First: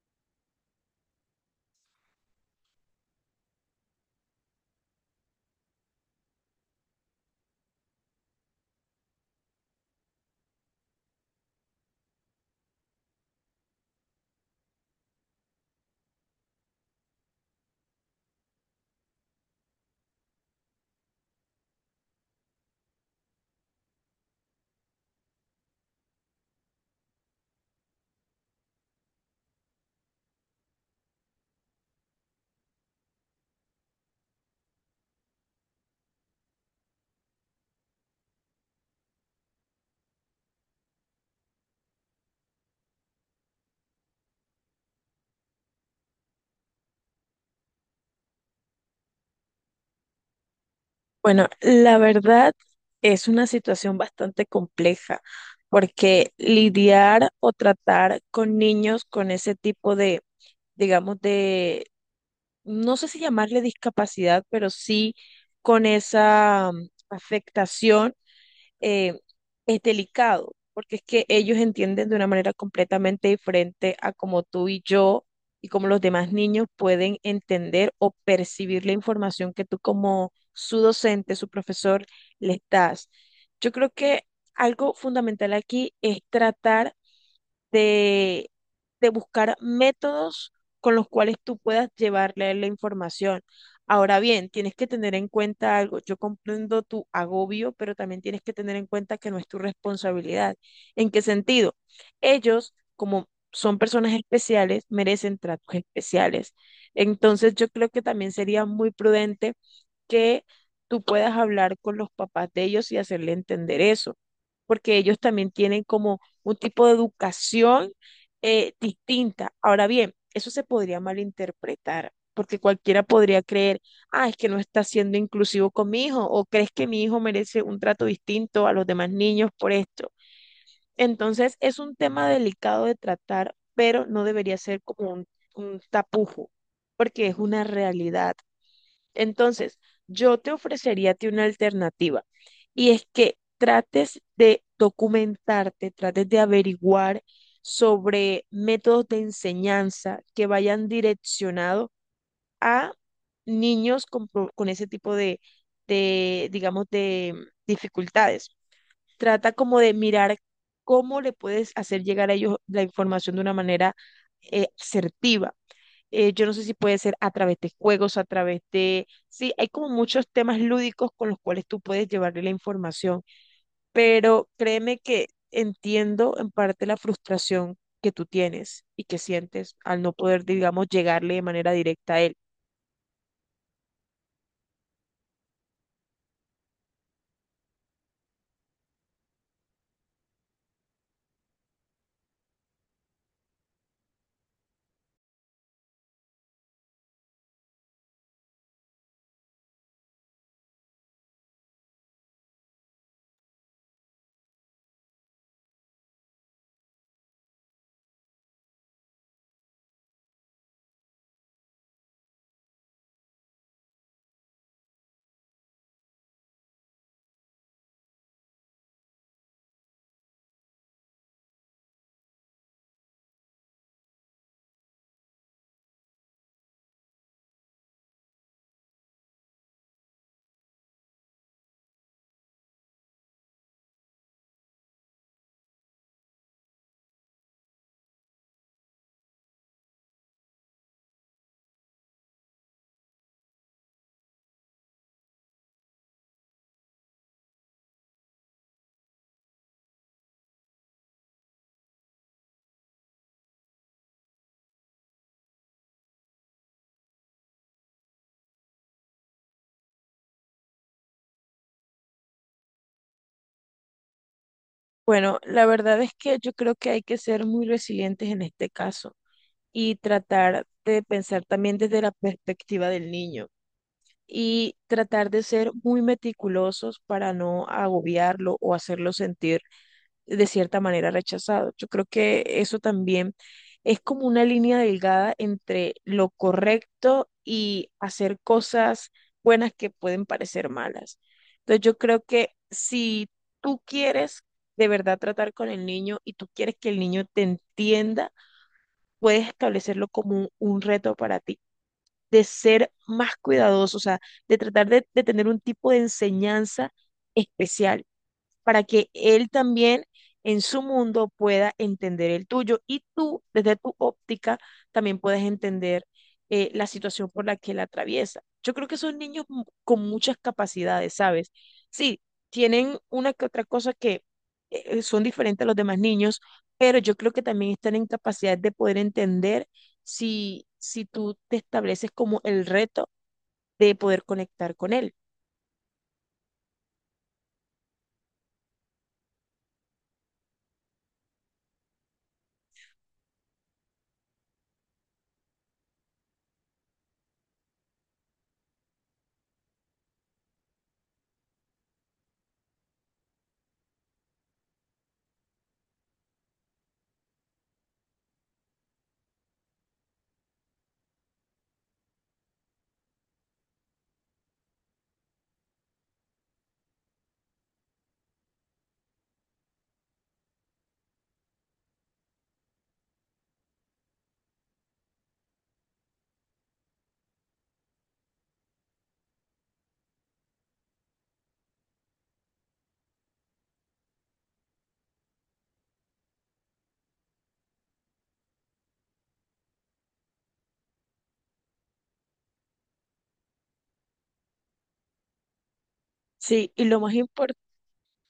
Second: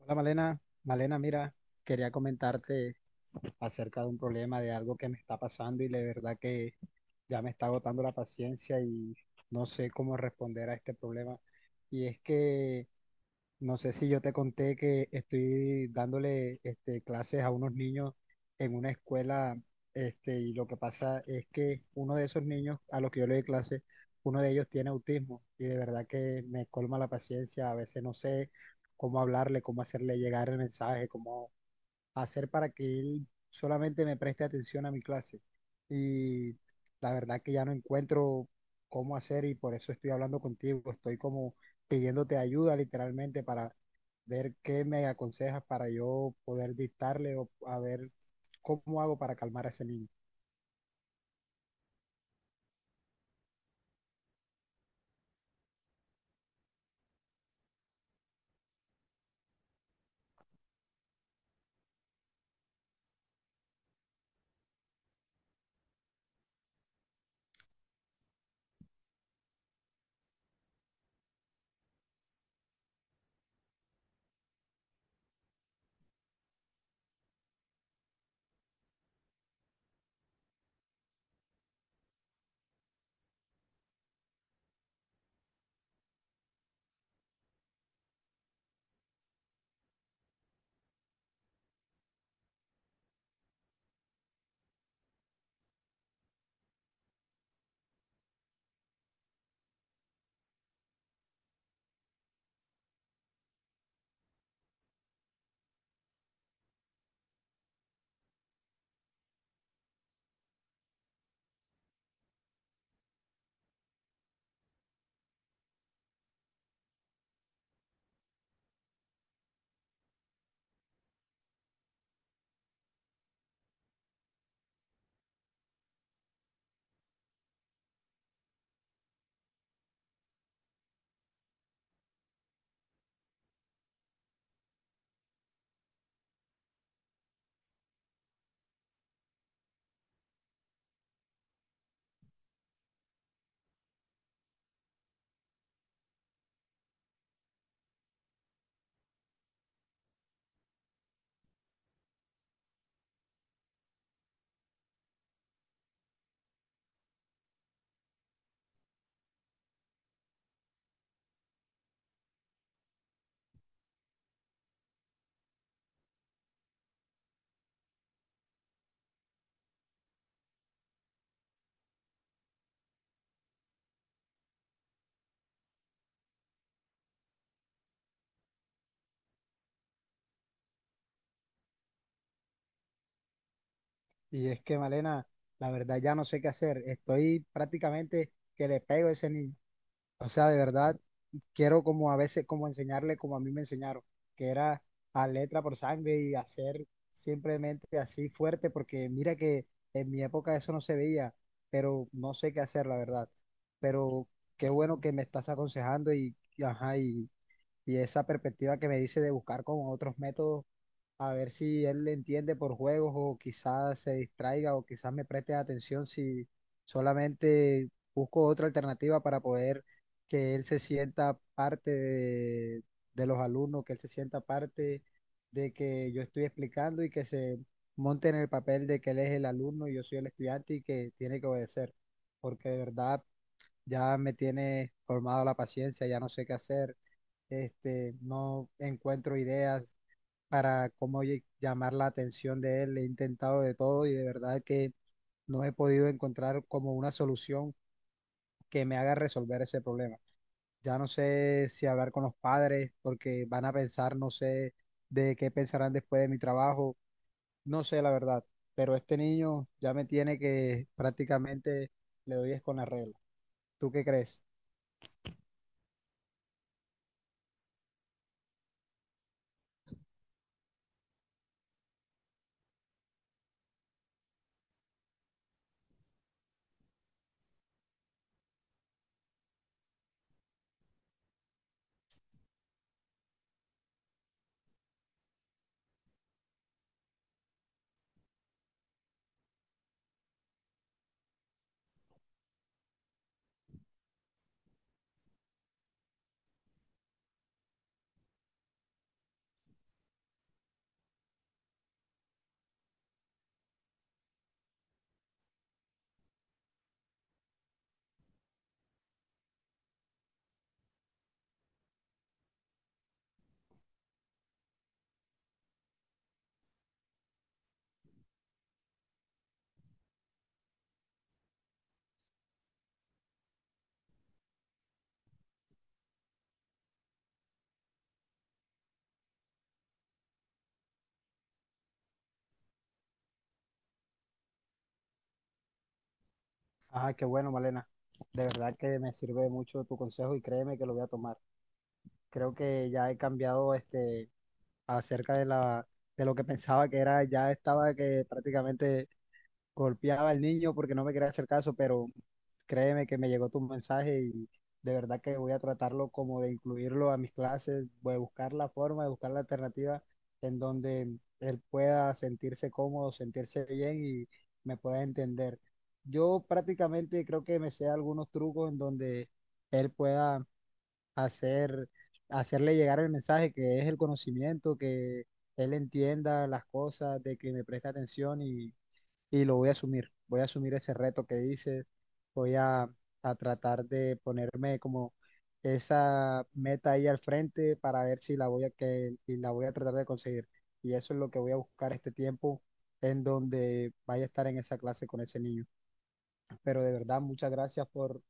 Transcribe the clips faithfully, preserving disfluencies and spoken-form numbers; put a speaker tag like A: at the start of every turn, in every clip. A: Hola Malena, Malena, mira, quería comentarte acerca de un problema, de algo que me está pasando y de verdad que ya me está agotando la paciencia y no sé cómo responder a este problema. Y es que no sé si yo te conté que estoy dándole este, clases a unos niños en una escuela, este, y lo que pasa es que uno de esos niños a los que yo le doy clases, uno de ellos tiene autismo y de verdad que me colma la paciencia, a veces no sé cómo hablarle, cómo hacerle llegar el mensaje, cómo hacer para que él solamente me preste atención a mi clase. Y la verdad que ya no encuentro cómo hacer y por eso estoy hablando contigo. Estoy como pidiéndote ayuda literalmente para ver qué me aconsejas para yo poder dictarle o a ver cómo hago para calmar a ese niño.
B: Bueno, la verdad es una situación bastante compleja porque lidiar o tratar con niños con ese tipo de, digamos, de, no sé si llamarle discapacidad, pero sí con esa mm, afectación eh, es delicado, porque es que ellos entienden de una manera completamente diferente a como tú y yo y como los demás niños pueden entender o percibir la información que tú como su docente, su profesor, les das. Yo creo que algo fundamental aquí es tratar de, de buscar métodos con los cuales tú puedas llevarle la información. Ahora bien, tienes que tener en cuenta algo. Yo comprendo tu agobio, pero también tienes que tener en cuenta que no es tu responsabilidad. ¿En qué sentido? Ellos, como son personas especiales, merecen tratos especiales. Entonces, yo creo que también sería muy prudente que tú puedas hablar con los papás de ellos y hacerle entender eso, porque ellos también tienen como un tipo de educación eh, distinta. Ahora bien, eso se podría malinterpretar, porque cualquiera podría creer, ah, es que no está siendo inclusivo con mi hijo, o crees que mi hijo merece un trato distinto a los demás niños por esto. Entonces, es un tema delicado de tratar, pero no debería ser como un, un tapujo, porque es una realidad. Entonces, yo te ofrecería a ti una alternativa y es que trates de documentarte, trates de averiguar sobre métodos de enseñanza que vayan direccionados a niños con, pro- con ese tipo de, de, digamos, de dificultades. Trata como de mirar cómo le puedes hacer llegar a ellos la información de una manera eh, asertiva eh, yo no sé si puede ser a través de juegos, a través de... Sí, hay como muchos temas lúdicos con los cuales tú puedes llevarle la información, pero créeme que entiendo en parte la frustración que tú tienes y que sientes al no poder, digamos, llegarle de manera directa a él.
A: Y es que, Malena, la verdad ya no sé qué hacer. Estoy prácticamente que le pego a ese niño. O sea, de verdad, quiero como a veces, como enseñarle como a mí me enseñaron, que era a letra por sangre y hacer simplemente así fuerte, porque mira que en mi época eso no se veía, pero no sé qué hacer, la verdad. Pero qué bueno que me estás aconsejando y, y ajá, y y esa perspectiva que me dice de buscar con otros métodos, a ver si él le entiende por juegos o quizás se distraiga o quizás me preste atención si solamente busco otra alternativa para poder que él se sienta parte de, de los alumnos, que él se sienta parte de que yo estoy explicando y que se monte en el papel de que él es el alumno y yo soy el estudiante y que tiene que obedecer, porque de verdad ya me tiene colmado la paciencia, ya no sé qué hacer, este, no encuentro ideas para cómo lle- llamar la atención de él, he intentado de todo y de verdad que no he podido encontrar como una solución que me haga resolver ese problema. Ya no sé si hablar con los padres porque van a pensar, no sé de qué pensarán después de mi trabajo, no sé la verdad, pero este niño ya me tiene que prácticamente le doy es con la regla. ¿Tú qué crees?
B: Bueno, la verdad es que yo creo que hay que ser muy resilientes en este caso y tratar de pensar también desde la perspectiva del niño y tratar de ser muy meticulosos para no agobiarlo o hacerlo sentir de cierta manera rechazado. Yo creo que eso también es como una línea delgada entre lo correcto y hacer cosas buenas que pueden parecer malas. Entonces yo creo que si tú quieres de verdad tratar con el niño y tú quieres que el niño te entienda, puedes establecerlo como un, un reto para ti, de ser más cuidadoso, o sea, de tratar de, de tener un tipo de enseñanza especial para que él también en su mundo pueda entender el tuyo y tú, desde tu óptica, también puedes entender eh, la situación por la que él atraviesa. Yo creo que son niños mu- con muchas capacidades, ¿sabes? Sí, tienen una que otra cosa que eh, eh, son diferentes a los demás niños, pero yo creo que también están en capacidad de poder entender si, si tú te estableces como el reto de poder conectar con él.
A: Ah, qué bueno, Malena. De verdad que me sirve mucho tu consejo y créeme que lo voy a tomar. Creo que ya he cambiado este acerca de la de lo que pensaba que era, ya estaba que prácticamente golpeaba al niño porque no me quería hacer caso, pero créeme que me llegó tu mensaje y de verdad que voy a tratarlo como de incluirlo a mis clases, voy a buscar la forma, de buscar la alternativa en donde él pueda sentirse cómodo, sentirse bien y me pueda entender. Yo prácticamente creo que me sé algunos trucos en donde él pueda hacer, hacerle llegar el mensaje que es el conocimiento, que él entienda las cosas, de que me preste atención y y lo voy a asumir. Voy a asumir ese reto que dices, voy a, a tratar de ponerme como esa meta ahí al frente para ver si la voy a, que, y la voy a tratar de conseguir. Y eso es lo que voy a buscar este tiempo en donde vaya a estar en esa clase con ese niño.
B: Sí,
A: Pero
B: y
A: de
B: lo más
A: verdad, muchas
B: importante.
A: gracias por,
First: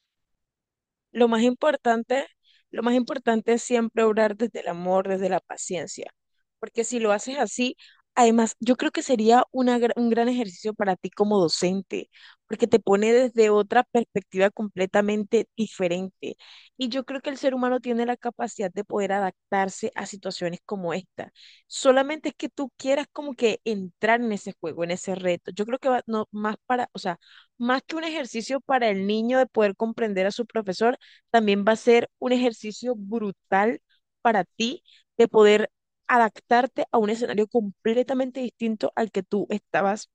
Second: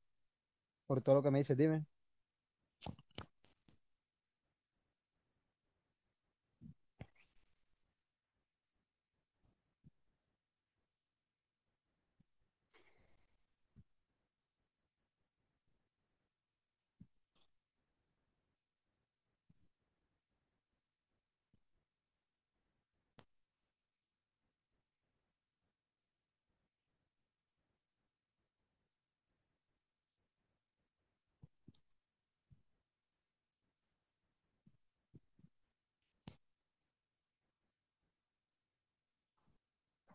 A: por todo lo
B: Lo
A: que me
B: más
A: dices. Dime,
B: importante, lo más importante es siempre obrar desde el amor, desde la paciencia, porque si lo haces así, además, yo creo que sería una gra- un gran ejercicio para ti como docente, porque te pone desde otra perspectiva completamente diferente. Y yo creo que el ser humano tiene la capacidad de poder adaptarse a situaciones como esta. Solamente es que tú quieras como que entrar en ese juego, en ese reto. Yo creo que va no, más para, o sea, más que un ejercicio para el niño de poder comprender a su profesor, también va a ser un ejercicio brutal para ti de poder adaptarte a un escenario completamente distinto al que tú estabas,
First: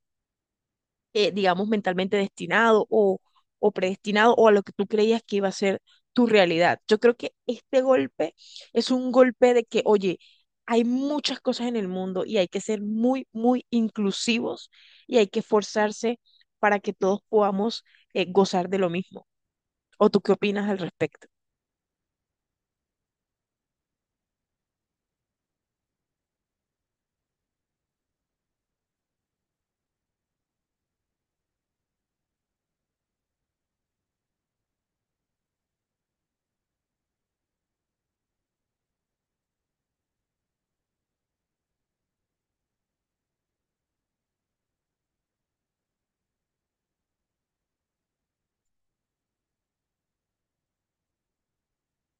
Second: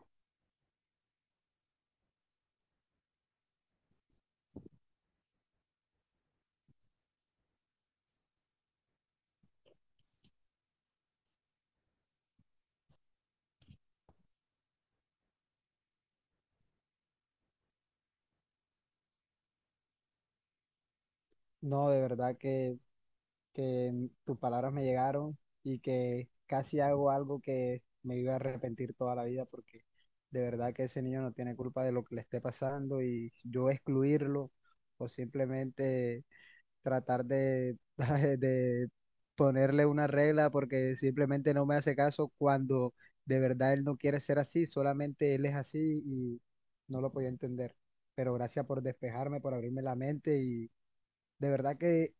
B: eh, digamos, mentalmente destinado o, o predestinado o a lo que tú creías que iba a ser tu realidad. Yo creo que este golpe es un golpe de que, oye, hay muchas cosas en el mundo y hay que ser muy, muy inclusivos y hay que esforzarse para que todos podamos eh, gozar de lo mismo. ¿O tú qué opinas al respecto?
A: no, de verdad que que mm, tus palabras me llegaron y que casi hago algo que me iba a arrepentir toda la vida porque de verdad que ese niño no tiene culpa de lo que le esté pasando y yo excluirlo o simplemente tratar de, de ponerle una regla porque simplemente no me hace caso cuando de verdad él no quiere ser así, solamente él es así y no lo podía entender. Pero gracias por despejarme, por abrirme la mente y de verdad que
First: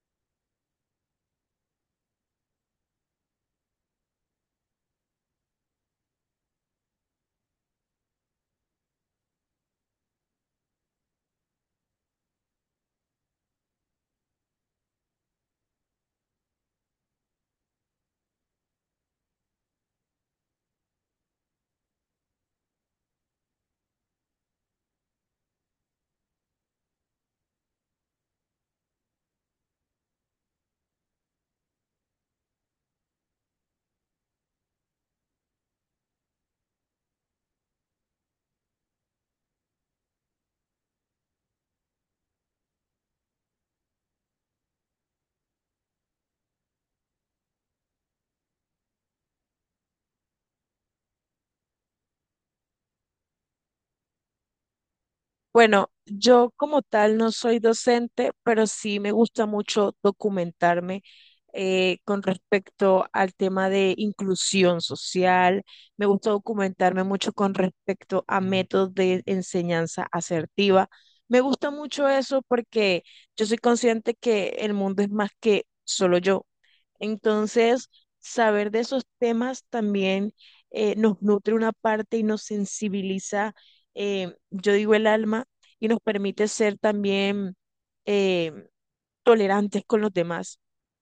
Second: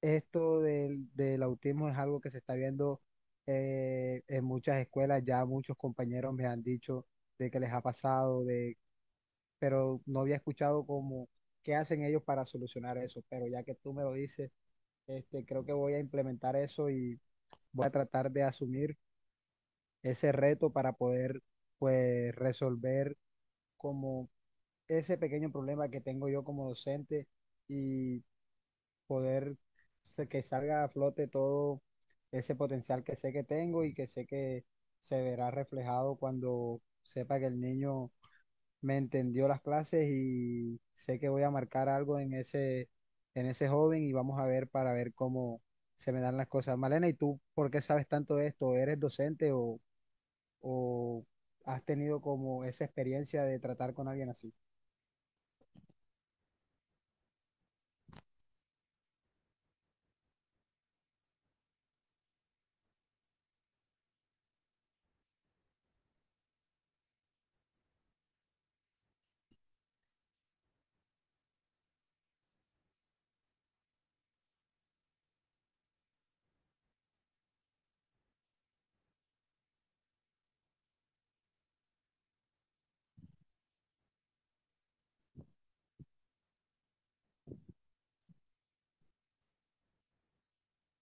A: esto del, del autismo es algo que se está viendo eh, en muchas escuelas. Ya muchos compañeros me han dicho de que les ha pasado, de, pero no había escuchado como qué hacen ellos para solucionar eso. Pero ya que tú me lo dices, este, creo que voy a implementar eso y voy a tratar de asumir ese reto para poder pues resolver como ese pequeño problema que tengo yo como docente y poder se- que salga a flote todo ese potencial que sé que tengo y que sé que se verá reflejado cuando sepa que el niño me entendió las clases y sé que voy a marcar algo en ese, en ese joven y vamos a ver para ver cómo se me dan las cosas. Malena, ¿y tú por qué sabes tanto de esto? ¿Eres docente o, o has tenido como esa experiencia de tratar con alguien así?
B: Bueno, yo como tal no soy docente, pero sí me gusta mucho documentarme eh, con respecto al tema de inclusión social. Me gusta documentarme mucho con respecto a métodos de enseñanza asertiva. Me gusta mucho eso porque yo soy consciente que el mundo es más que solo yo. Entonces, saber de esos temas también eh, nos nutre una parte y nos sensibiliza, eh, yo digo el alma, y nos permite ser también eh, tolerantes con los demás.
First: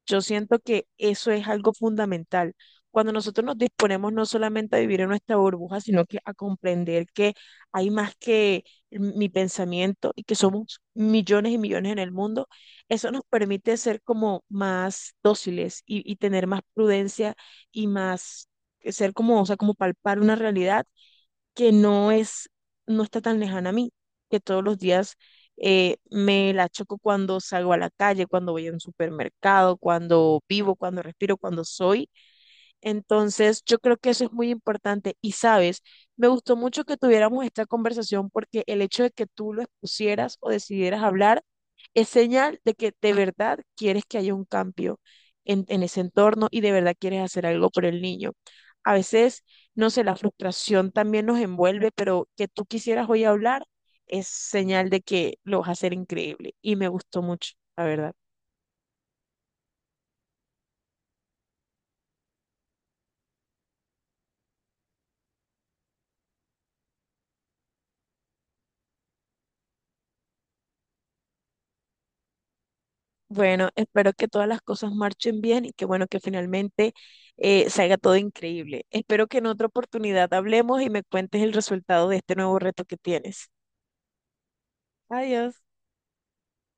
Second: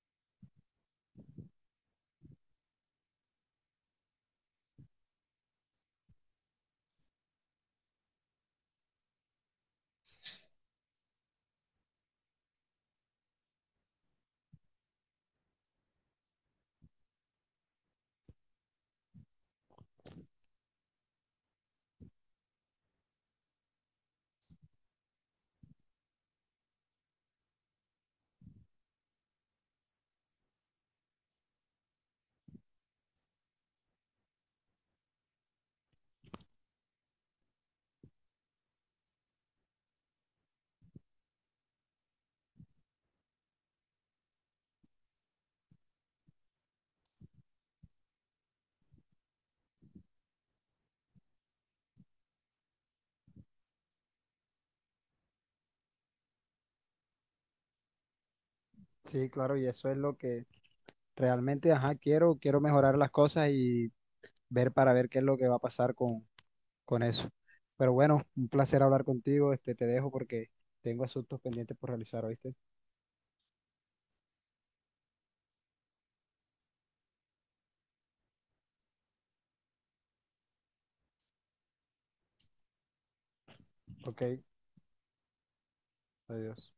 B: Yo siento que eso es algo fundamental. Cuando nosotros nos disponemos no solamente a vivir en nuestra burbuja, sino que a comprender que hay más que mi pensamiento y que somos millones y millones en el mundo, eso nos permite ser como más dóciles y, y tener más prudencia y más ser como, o sea, como palpar una realidad que no es, no está tan lejana a mí, que todos los días eh, me la choco cuando salgo a la calle, cuando voy a un supermercado, cuando vivo, cuando respiro, cuando soy entonces, yo creo que eso es muy importante. Y sabes, me gustó mucho que tuviéramos esta conversación porque el hecho de que tú lo expusieras o decidieras hablar es señal de que de verdad quieres que haya un cambio en, en ese entorno y de verdad quieres hacer algo por el niño. A veces, no sé, la frustración también nos envuelve, pero que tú quisieras hoy hablar es señal de que lo vas a hacer increíble. Y me gustó mucho, la verdad.
A: Sí, claro, y eso es lo que realmente, ajá, quiero, quiero mejorar las cosas y ver para ver qué es lo que va a pasar con, con eso. Pero bueno, un placer hablar contigo. Este, te dejo porque tengo asuntos pendientes por realizar, ¿oíste?
B: Bueno, espero que todas las cosas marchen bien y que bueno, que finalmente eh, salga todo increíble. Espero que en otra oportunidad hablemos y me cuentes el resultado de este nuevo reto que tienes.
A: Ok,
B: Adiós.
A: adiós.